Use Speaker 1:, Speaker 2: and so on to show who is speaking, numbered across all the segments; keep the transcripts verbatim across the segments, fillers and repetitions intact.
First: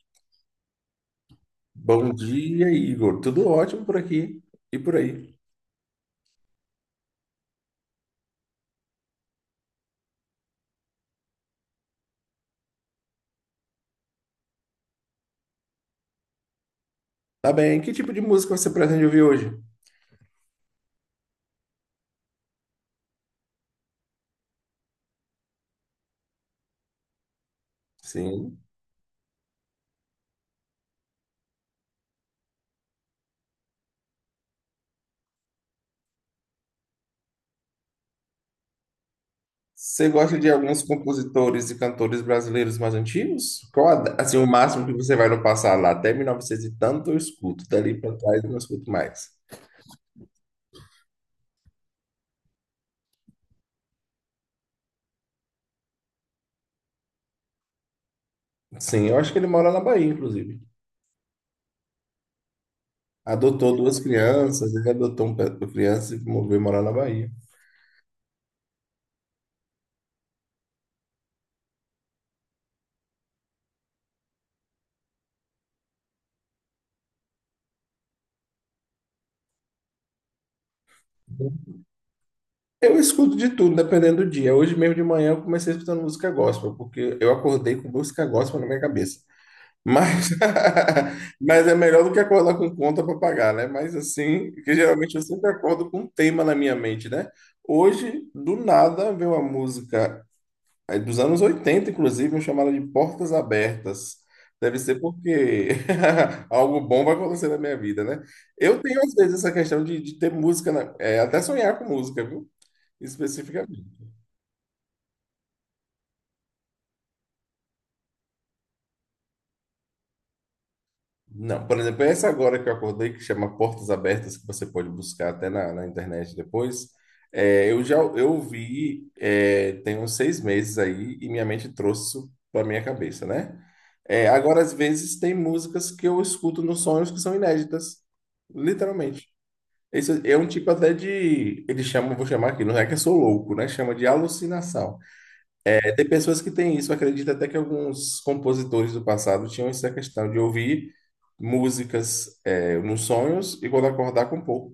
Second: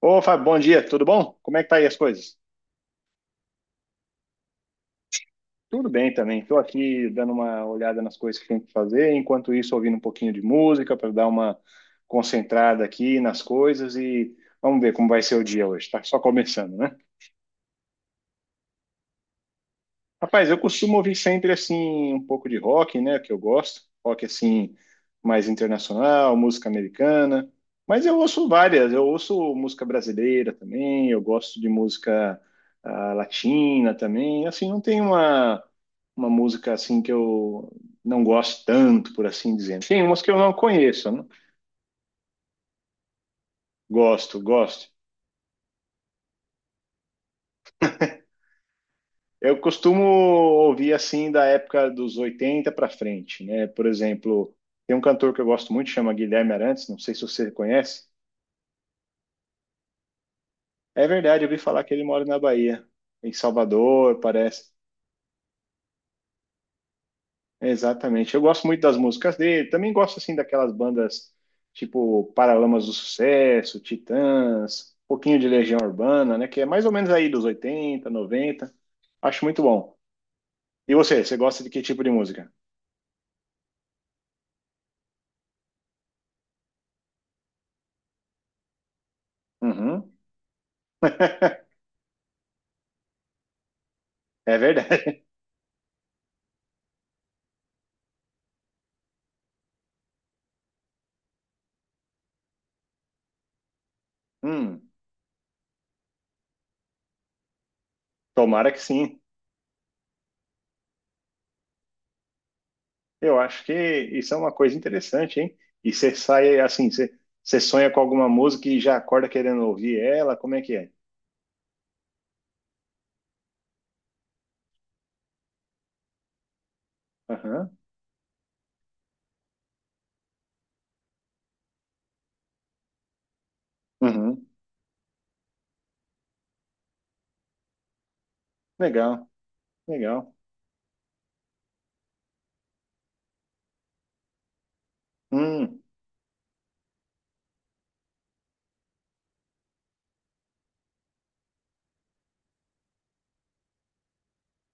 Speaker 1: Ô, Fábio, bom dia, tudo bom? Como é que tá aí as
Speaker 2: Bom
Speaker 1: coisas?
Speaker 2: dia, Igor. Tudo ótimo por aqui e por aí.
Speaker 1: Tudo bem também. Estou aqui dando uma olhada nas coisas que tem que fazer, enquanto isso ouvindo um pouquinho de música para dar uma concentrada aqui nas coisas e vamos ver como vai ser o dia hoje. Tá só começando, né?
Speaker 2: Tá bem. Que tipo de música você pretende ouvir hoje?
Speaker 1: Rapaz, eu costumo ouvir sempre assim um pouco de rock, né, que eu gosto, rock assim mais internacional, música americana, mas eu ouço
Speaker 2: Sim.
Speaker 1: várias, eu ouço música brasileira também, eu gosto de música ah, latina também, assim, não tem uma uma música assim que eu não gosto tanto, por assim dizer. Tem
Speaker 2: Você
Speaker 1: umas que eu
Speaker 2: gosta de
Speaker 1: não
Speaker 2: alguns
Speaker 1: conheço, né?
Speaker 2: compositores e cantores brasileiros mais antigos? Qual, a da- assim,
Speaker 1: Gosto,
Speaker 2: o máximo
Speaker 1: gosto.
Speaker 2: que você vai no passado lá? Até mil e novecentos e tanto eu escuto. Dali pra trás eu não escuto mais.
Speaker 1: Eu costumo ouvir assim da época dos oitenta para frente, né? Por exemplo, tem um cantor que eu gosto muito, chama Guilherme Arantes, não sei se você conhece.
Speaker 2: Sim, eu acho que ele mora na Bahia, inclusive.
Speaker 1: É verdade, eu ouvi falar que ele mora na Bahia, em
Speaker 2: Adotou duas
Speaker 1: Salvador, parece.
Speaker 2: crianças, ele adotou um pe- uma criança e moveu morar na Bahia.
Speaker 1: É, Exatamente. Eu gosto muito das músicas dele, também gosto assim daquelas bandas tipo Paralamas do Sucesso, Titãs, um pouquinho de Legião Urbana, né? Que é mais ou menos aí dos oitenta, noventa. Acho muito bom. E você, você gosta de que tipo de música?
Speaker 2: Eu escuto de tudo, dependendo do dia. Hoje mesmo de manhã eu comecei escutando música gospel, porque eu acordei com música gospel na minha cabeça.
Speaker 1: Uhum.
Speaker 2: Mas, mas é melhor do que acordar com conta para pagar, né? Mas assim,
Speaker 1: É
Speaker 2: que geralmente eu
Speaker 1: verdade.
Speaker 2: sempre acordo com um tema na minha mente, né? Hoje, do nada, veio uma música eh, dos anos oitenta, inclusive, chamada de Portas Abertas. Deve
Speaker 1: Hum.
Speaker 2: ser porque algo bom vai acontecer na minha vida, né?
Speaker 1: Tomara que
Speaker 2: Eu tenho, às
Speaker 1: sim.
Speaker 2: vezes, essa questão de, de ter música, na- eh, até sonhar com música, viu?
Speaker 1: Eu acho que
Speaker 2: Especificamente.
Speaker 1: isso é uma coisa interessante, hein? E você sai assim, você, você sonha com alguma música e já acorda querendo ouvir ela? Como é que é?
Speaker 2: Não, por exemplo, essa agora que eu acordei, que chama Portas Abertas, que você pode buscar até na, na internet depois,
Speaker 1: Aham,
Speaker 2: é, eu já eu vi é, tem uns seis meses aí e minha mente trouxe isso para minha cabeça, né? É,
Speaker 1: uhum.
Speaker 2: agora, às vezes, tem músicas que eu escuto nos sonhos que são inéditas,
Speaker 1: Legal,
Speaker 2: literalmente. Isso
Speaker 1: legal.
Speaker 2: é um tipo até de, eles chamam, vou chamar aqui, não é que eu sou louco, né? Chama de alucinação.
Speaker 1: Hum.
Speaker 2: Tem pessoas que têm isso, acredito até que alguns compositores do passado tinham essa questão de ouvir músicas é, nos sonhos e quando acordar compor.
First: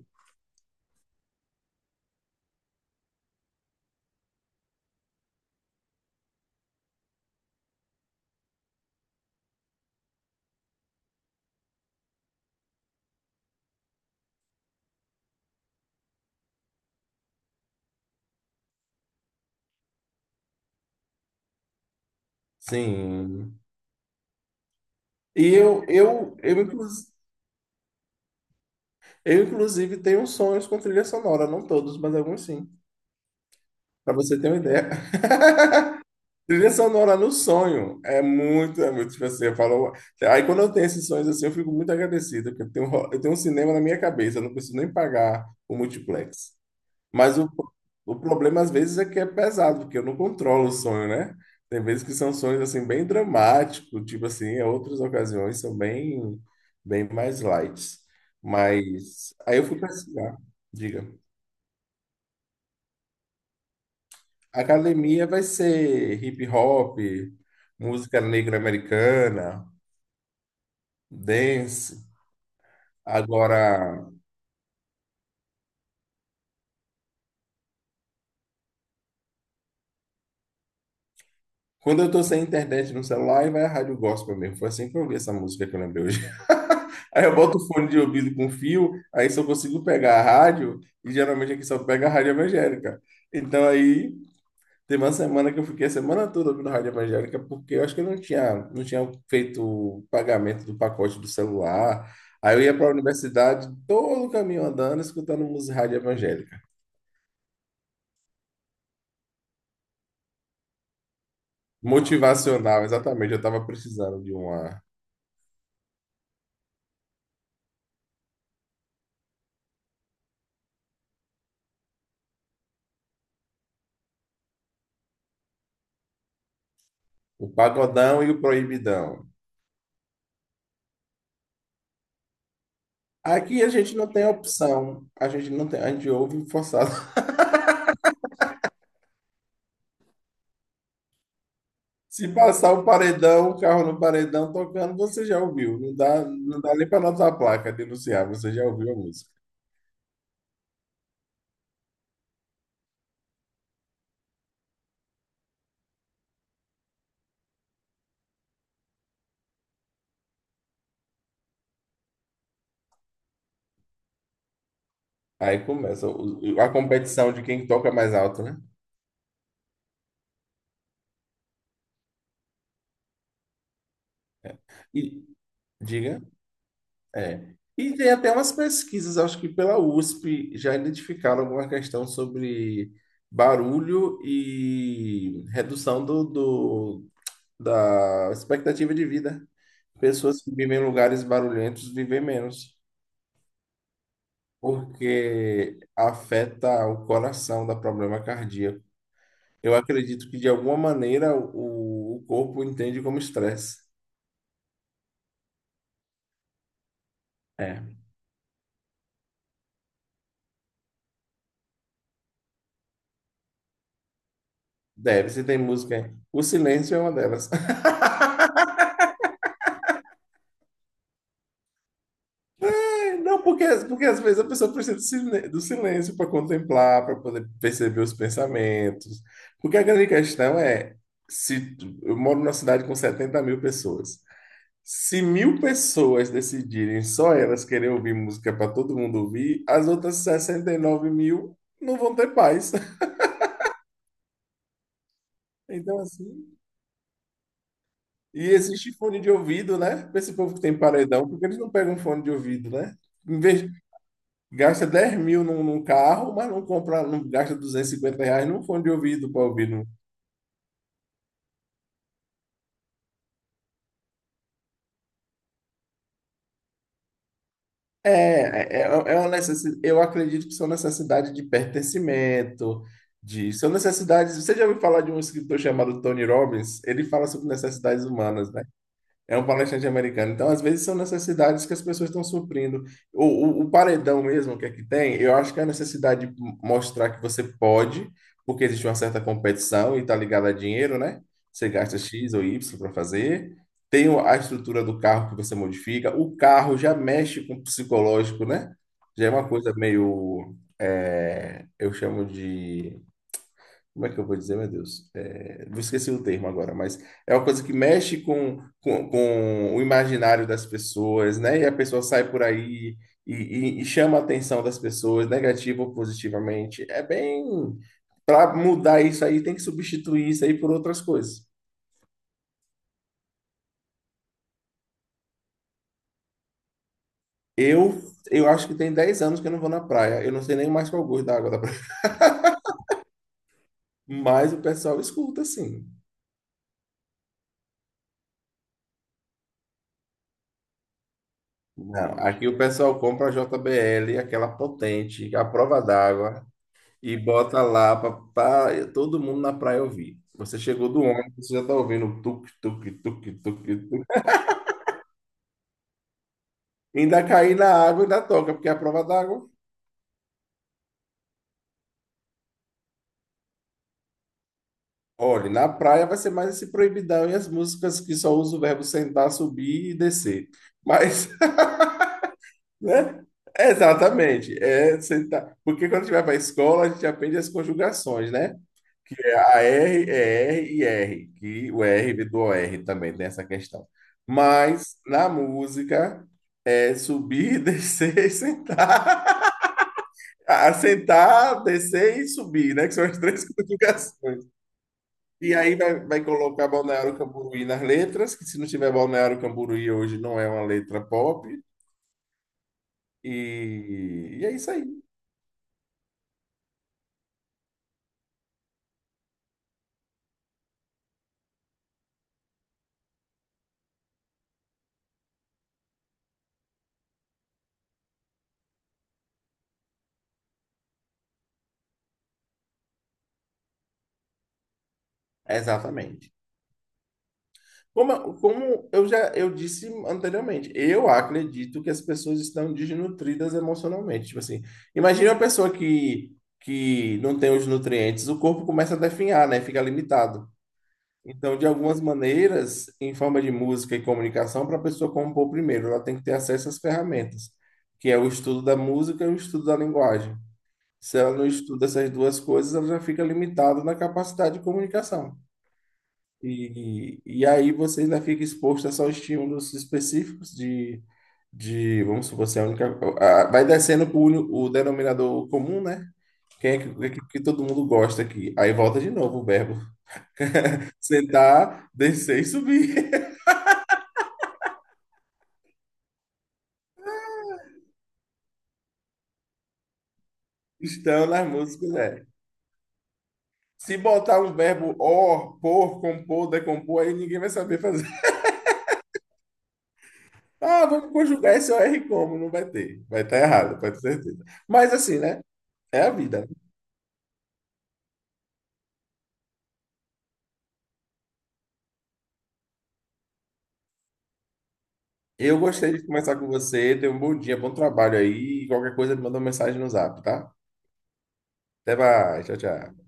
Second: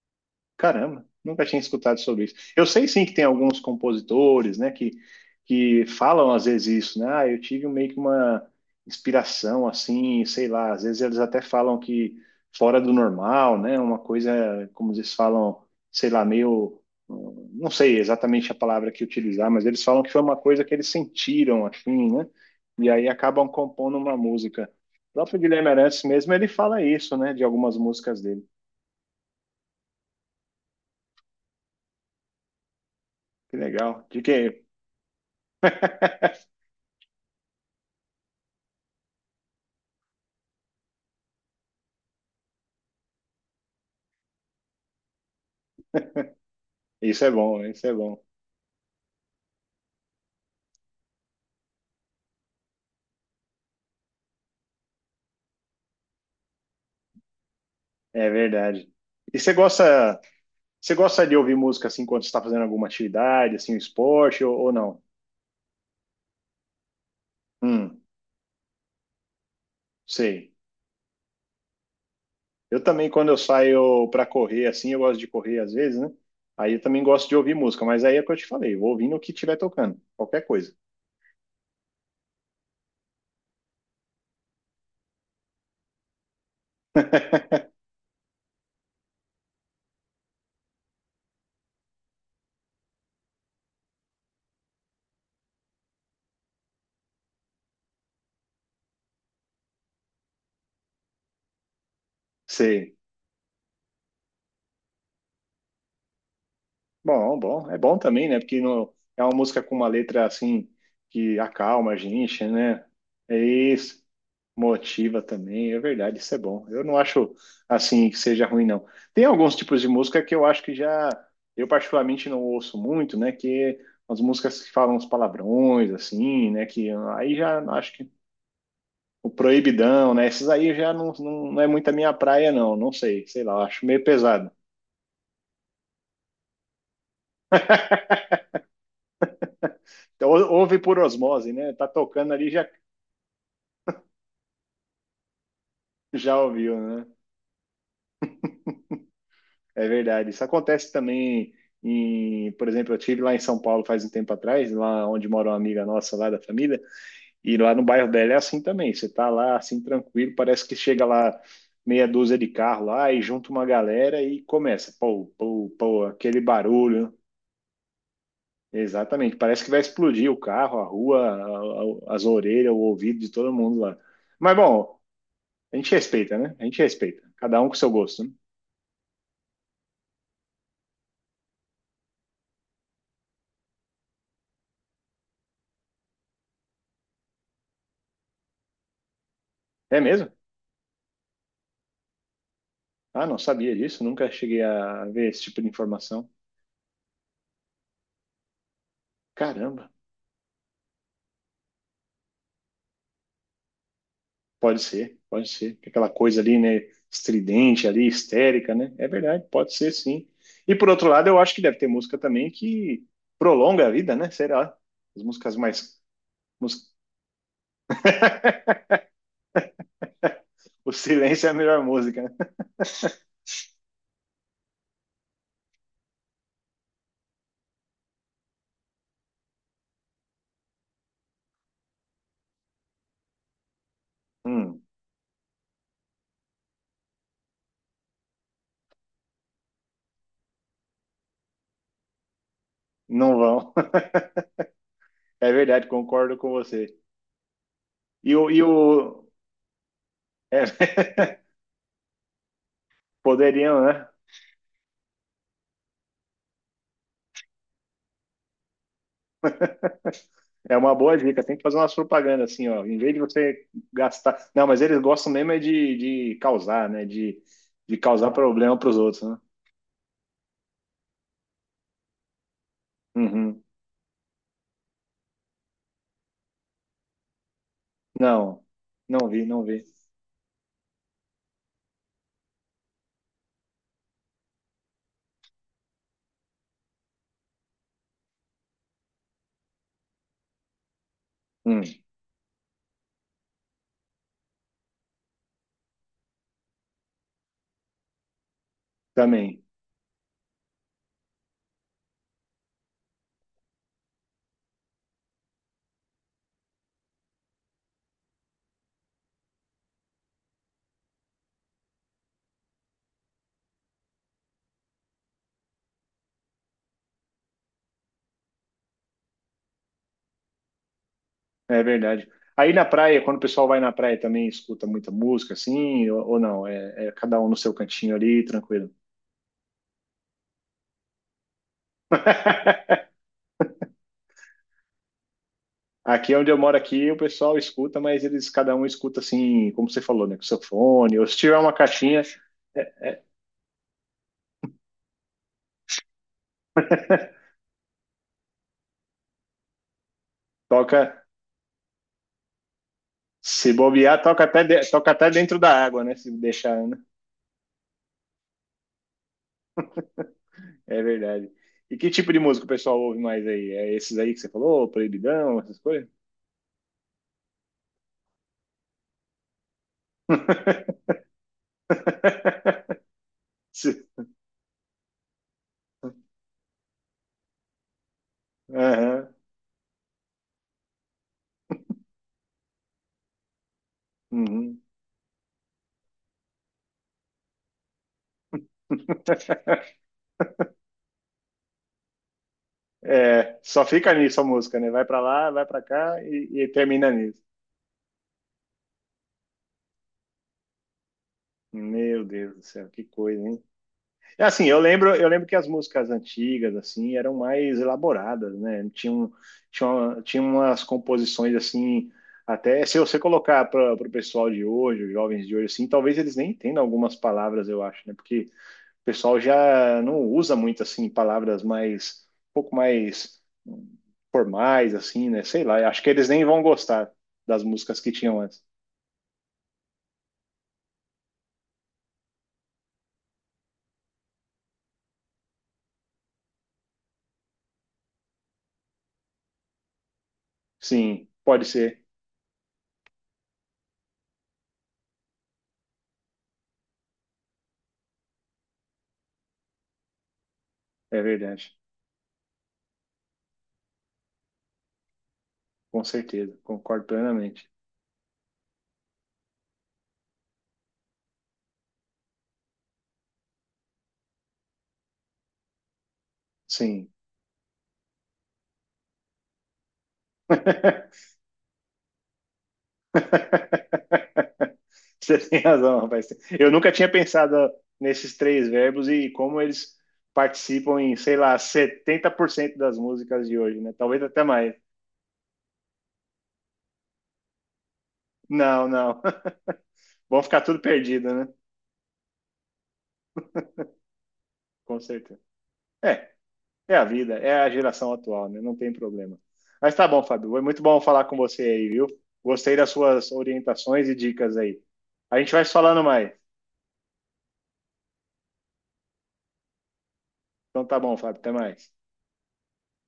Speaker 1: Caramba, nunca tinha escutado sobre isso. Eu sei sim que tem alguns compositores, né, que, que falam às vezes isso, né? Ah, eu tive meio que uma inspiração assim, sei lá, às vezes eles até falam que fora do normal, né? Uma coisa, como eles falam, sei lá, meio hum, não sei exatamente a palavra que utilizar, mas eles falam que foi uma coisa que eles sentiram assim, né? E aí acabam
Speaker 2: Sim.
Speaker 1: compondo uma música. O próprio
Speaker 2: E
Speaker 1: Guilherme
Speaker 2: eu,
Speaker 1: Arantes mesmo,
Speaker 2: eu,
Speaker 1: ele
Speaker 2: eu,
Speaker 1: fala
Speaker 2: inclus-
Speaker 1: isso, né, de algumas músicas dele.
Speaker 2: eu, inclusive, tenho sonhos com trilha sonora, não todos, mas alguns sim,
Speaker 1: Que legal.
Speaker 2: para
Speaker 1: De
Speaker 2: você ter uma
Speaker 1: que
Speaker 2: ideia. Trilha sonora no sonho é muito, é muito, tipo assim, eu falo, aí quando eu tenho esses sonhos assim, eu fico muito agradecido, porque eu tenho, eu tenho um cinema na minha cabeça, eu não preciso nem pagar o multiplex.
Speaker 1: Isso é
Speaker 2: Mas o,
Speaker 1: bom, isso é
Speaker 2: o
Speaker 1: bom.
Speaker 2: problema às vezes é que é pesado, porque eu não controlo o sonho, né? Tem vezes que são sonhos assim bem dramáticos, tipo assim, é outras ocasiões são bem bem mais light.
Speaker 1: É verdade.
Speaker 2: Mas
Speaker 1: E você
Speaker 2: aí eu fui
Speaker 1: gosta,
Speaker 2: pesquisar,
Speaker 1: você
Speaker 2: diga.
Speaker 1: gosta de ouvir música assim quando você está fazendo alguma atividade, assim, um esporte ou, ou não?
Speaker 2: Academia vai ser hip hop,
Speaker 1: Hum,
Speaker 2: música negra americana,
Speaker 1: sei.
Speaker 2: dance.
Speaker 1: Eu também, quando eu
Speaker 2: Agora,
Speaker 1: saio para correr, assim, eu gosto de correr às vezes, né? Aí eu também gosto de ouvir música, mas aí é o que eu te falei, vou ouvindo o que estiver tocando, qualquer coisa.
Speaker 2: quando eu tô sem internet no celular, aí vai a rádio gospel mesmo. Foi assim que eu ouvi essa música que eu lembrei hoje. Aí eu boto o fone de ouvido com fio, aí só consigo pegar a rádio, e geralmente aqui só pega a rádio evangélica. Então aí tem uma semana que eu fiquei a semana toda ouvindo rádio evangélica, porque eu acho que eu não tinha, não tinha feito o pagamento do pacote do celular. Aí eu ia para a
Speaker 1: Sei.
Speaker 2: universidade todo o caminho andando, escutando música rádio evangélica.
Speaker 1: Bom, bom, é bom também, né? Porque não, é uma música com uma letra assim que acalma a gente, né?
Speaker 2: Motivacional, exatamente.
Speaker 1: É
Speaker 2: Eu estava
Speaker 1: isso,
Speaker 2: precisando de uma,
Speaker 1: motiva também, é verdade, isso é bom. Eu não acho assim que seja ruim, não. Tem alguns tipos de música que eu acho que já, eu particularmente não ouço muito, né? Que as músicas que falam uns palavrões, assim, né? Que aí
Speaker 2: o
Speaker 1: já acho que
Speaker 2: pagodão e o proibidão.
Speaker 1: o proibidão, né? Esses aí já não, não, não é muito a minha praia, não. Não sei, sei lá, eu
Speaker 2: Aqui a
Speaker 1: acho
Speaker 2: gente
Speaker 1: meio
Speaker 2: não tem
Speaker 1: pesado.
Speaker 2: opção. A gente não tem, a gente ouve forçado.
Speaker 1: Então, ou- ouve por osmose, né? Tá
Speaker 2: Se
Speaker 1: tocando ali, já
Speaker 2: passar o paredão, o carro no paredão tocando, você já ouviu. Não dá,
Speaker 1: Já
Speaker 2: não dá
Speaker 1: ouviu,
Speaker 2: nem para
Speaker 1: né?
Speaker 2: notar a placa denunciar, você já ouviu a música.
Speaker 1: É verdade. Isso acontece também em, por exemplo, eu tive lá em São Paulo faz um tempo atrás, lá onde mora uma amiga nossa lá da família, e lá no bairro dela é assim também. Você tá lá assim tranquilo, parece que chega lá meia dúzia de carro lá e junta uma galera e começa, pô,
Speaker 2: Aí
Speaker 1: pô, pô,
Speaker 2: começa
Speaker 1: aquele
Speaker 2: o- a
Speaker 1: barulho.
Speaker 2: competição de quem toca mais alto, né?
Speaker 1: Exatamente, parece que vai explodir o carro, a rua, a- a- as orelhas, o ouvido de todo mundo lá. Mas bom,
Speaker 2: E
Speaker 1: a gente
Speaker 2: diga,
Speaker 1: respeita, né? A gente respeita.
Speaker 2: é.
Speaker 1: Cada um com seu
Speaker 2: E tem
Speaker 1: gosto, né?
Speaker 2: até umas pesquisas, acho que pela USP já identificaram alguma questão sobre barulho e redução do, do, da expectativa de vida.
Speaker 1: É mesmo?
Speaker 2: Pessoas que vivem em lugares barulhentos vivem menos,
Speaker 1: Ah, não sabia disso, nunca cheguei a ver esse tipo de
Speaker 2: porque
Speaker 1: informação.
Speaker 2: afeta o coração, dá problema cardíaco. Eu
Speaker 1: Caramba,
Speaker 2: acredito que, de alguma maneira, o, o corpo entende como estresse.
Speaker 1: pode ser, pode ser. Aquela coisa ali, né, estridente
Speaker 2: É,
Speaker 1: ali, histérica, né? É verdade, pode ser sim. E por outro lado, eu acho que deve ter música também que prolonga a vida, né? Será? As
Speaker 2: deve, se
Speaker 1: músicas
Speaker 2: tem música
Speaker 1: mais.
Speaker 2: aí. O
Speaker 1: Mus-
Speaker 2: silêncio é uma delas.
Speaker 1: O silêncio é a melhor música, né?
Speaker 2: Não, porque, porque às vezes a pessoa precisa do silê- do silêncio para contemplar, para poder perceber os pensamentos. Porque a grande questão é, se tu- eu moro numa cidade com setenta mil pessoas.
Speaker 1: Hum,
Speaker 2: Se mil pessoas decidirem só elas querer ouvir música para todo mundo ouvir, as outras sessenta e nove mil não vão ter paz.
Speaker 1: não vão. É verdade,
Speaker 2: Então,
Speaker 1: concordo com
Speaker 2: assim.
Speaker 1: você. E o.
Speaker 2: E
Speaker 1: E o...
Speaker 2: existe fone de ouvido, né? Para esse povo que tem paredão,
Speaker 1: é,
Speaker 2: porque eles não pegam fone de ouvido, né? Em vez,
Speaker 1: poderiam, né?
Speaker 2: gasta dez mil num, num carro, mas não compra, não gasta duzentos e cinquenta reais num fone de ouvido para ouvir.
Speaker 1: É uma boa dica, tem que fazer umas propagandas assim, ó. Em vez de você gastar. Não, mas eles gostam mesmo é de, de, causar, né? De, de causar problema
Speaker 2: É, é,
Speaker 1: para os
Speaker 2: é é
Speaker 1: outros,
Speaker 2: uma
Speaker 1: né?
Speaker 2: necessidade, eu acredito que são necessidade de pertencimento, de,
Speaker 1: Uhum.
Speaker 2: são necessidades. Você já ouviu falar de um escritor chamado Tony Robbins? Ele fala sobre necessidades humanas,
Speaker 1: Não,
Speaker 2: né?
Speaker 1: não
Speaker 2: É
Speaker 1: vi,
Speaker 2: um
Speaker 1: não vi.
Speaker 2: palestrante americano. Então, às vezes, são necessidades que as pessoas estão suprindo. O, o, o paredão mesmo que aqui tem, eu acho que é a necessidade de mostrar que você pode, porque existe uma certa competição e está ligada a dinheiro, né? Você
Speaker 1: Hum,
Speaker 2: gasta X ou Y para fazer. Tem o- a estrutura do carro que você modifica. O carro já mexe com o psicológico, né? Já é uma
Speaker 1: também,
Speaker 2: coisa meio, é, eu chamo de, como é que eu vou dizer, meu Deus? É, vou esquecer o termo agora, mas é uma coisa que mexe com, com, com o imaginário das pessoas, né? E a pessoa sai por aí e, e- e chama a atenção das pessoas, negativa ou positivamente. É bem. Para mudar isso aí, tem que substituir isso aí por outras coisas.
Speaker 1: é verdade. Aí na praia, quando o pessoal vai na praia também escuta muita música, assim, ou, ou não? É, é cada um no seu
Speaker 2: Eu,
Speaker 1: cantinho ali,
Speaker 2: eu acho que
Speaker 1: tranquilo.
Speaker 2: tem dez anos que eu não vou na praia. Eu não sei nem mais qual o gosto da água da praia. Mas o pessoal escuta, assim.
Speaker 1: Aqui onde eu moro aqui, o pessoal escuta, mas eles cada um escuta assim, como você falou, né? Com seu fone, ou se tiver uma
Speaker 2: Não,
Speaker 1: caixinha,
Speaker 2: aqui o pessoal
Speaker 1: é,
Speaker 2: compra a J B L, aquela potente, a prova d'água. E bota lá para todo mundo na praia ouvir. Você chegou do
Speaker 1: toca
Speaker 2: ônibus, você já tá ouvindo tuk, tuk, tuk, tuk,
Speaker 1: Se
Speaker 2: tuk.
Speaker 1: bobear, toca até, de- toca até dentro da água, né? Se deixar, né?
Speaker 2: Ainda cair na água, ainda toca, porque é a prova d'água.
Speaker 1: É verdade. E que tipo de música o pessoal ouve mais aí? É esses aí que você falou,
Speaker 2: Olha,
Speaker 1: Proibidão,
Speaker 2: na
Speaker 1: essas
Speaker 2: praia
Speaker 1: coisas?
Speaker 2: vai ser mais esse proibidão e as músicas que só usam o verbo sentar, subir e descer. Mas, né?
Speaker 1: Se-
Speaker 2: Exatamente. É sentar. Porque quando a gente vai para a escola, a gente aprende as conjugações, né?
Speaker 1: Aham,
Speaker 2: É A R é R e R, que o R vem do O r também, tem essa questão.
Speaker 1: uhum.
Speaker 2: Mas na música é subir, descer, e sentar. Ah, sentar, descer e subir, né? Que são as três
Speaker 1: É, só fica nisso a
Speaker 2: conjugações.
Speaker 1: música, né? Vai pra lá,
Speaker 2: E
Speaker 1: vai
Speaker 2: aí
Speaker 1: pra
Speaker 2: vai,
Speaker 1: cá
Speaker 2: vai
Speaker 1: e, e
Speaker 2: colocar
Speaker 1: termina
Speaker 2: Balneário
Speaker 1: nisso.
Speaker 2: Camboriú nas letras, que se não tiver Balneário Camboriú hoje não é uma letra pop.
Speaker 1: Meu Deus do céu, que coisa, hein?
Speaker 2: E,
Speaker 1: É
Speaker 2: e é
Speaker 1: Assim,
Speaker 2: isso
Speaker 1: eu
Speaker 2: aí.
Speaker 1: lembro, eu lembro que as músicas antigas assim eram mais elaboradas, né? Tinha, um- tinha, uma- tinha umas composições assim, até se você colocar para o pessoal de hoje, os jovens de hoje assim, talvez eles nem entendam algumas palavras, eu acho, né? Porque o pessoal já não usa muito assim palavras mais um pouco mais hum, formais assim, né? Sei lá, eu acho que eles
Speaker 2: Exatamente.
Speaker 1: nem vão gostar das músicas que
Speaker 2: Como,
Speaker 1: tinham antes.
Speaker 2: como eu já eu disse anteriormente, eu acredito que as pessoas estão desnutridas emocionalmente. Tipo assim, imagina uma pessoa que, que não tem os nutrientes, o corpo começa a definhar, né? Fica limitado.
Speaker 1: Sim,
Speaker 2: Então,
Speaker 1: pode
Speaker 2: de algumas
Speaker 1: ser,
Speaker 2: maneiras, em forma de música e comunicação, para a pessoa compor primeiro, ela tem que ter acesso às ferramentas, que é o estudo da música e o estudo da linguagem. Se
Speaker 1: é
Speaker 2: ela não
Speaker 1: verdade.
Speaker 2: estuda essas duas coisas, ela já fica limitada na capacidade de comunicação.
Speaker 1: Com certeza, concordo
Speaker 2: E, e
Speaker 1: plenamente.
Speaker 2: aí você ainda fica exposto a só estímulos específicos de, de vamos supor, você é a única. a- Vai descendo para o denominador comum, né? Quem é que,
Speaker 1: Sim.
Speaker 2: que, é que todo mundo gosta aqui? Aí volta de novo o verbo. Sentar, descer e subir.
Speaker 1: Você tem razão, rapaz. Eu nunca tinha pensado nesses três verbos e como eles participam em,
Speaker 2: Estão
Speaker 1: sei
Speaker 2: nas
Speaker 1: lá,
Speaker 2: músicas, é.
Speaker 1: setenta por cento das músicas de hoje, né?
Speaker 2: Se
Speaker 1: Talvez
Speaker 2: botar
Speaker 1: até
Speaker 2: um
Speaker 1: mais.
Speaker 2: verbo or, por, compor, decompor, aí ninguém vai saber fazer.
Speaker 1: Não, não. Vão ficar tudo
Speaker 2: Ah, vamos
Speaker 1: perdido, né?
Speaker 2: conjugar esse OR como? Não vai ter. Vai estar errado, pode ter certeza. Mas
Speaker 1: Com
Speaker 2: assim,
Speaker 1: certeza.
Speaker 2: né? É a
Speaker 1: É,
Speaker 2: vida, né?
Speaker 1: é a vida, é a geração atual, né? Não tem problema. Mas tá bom, Fábio. Foi muito bom falar com você aí, viu? Gostei das suas orientações e dicas aí. A gente
Speaker 2: Eu
Speaker 1: vai se
Speaker 2: gostei
Speaker 1: falando
Speaker 2: de
Speaker 1: mais.
Speaker 2: conversar com você. Tenha um bom dia, bom trabalho aí. Qualquer coisa, me manda uma mensagem no zap, tá?
Speaker 1: Então tá bom, Fábio. Até mais.
Speaker 2: Até mais. Tchau, tchau.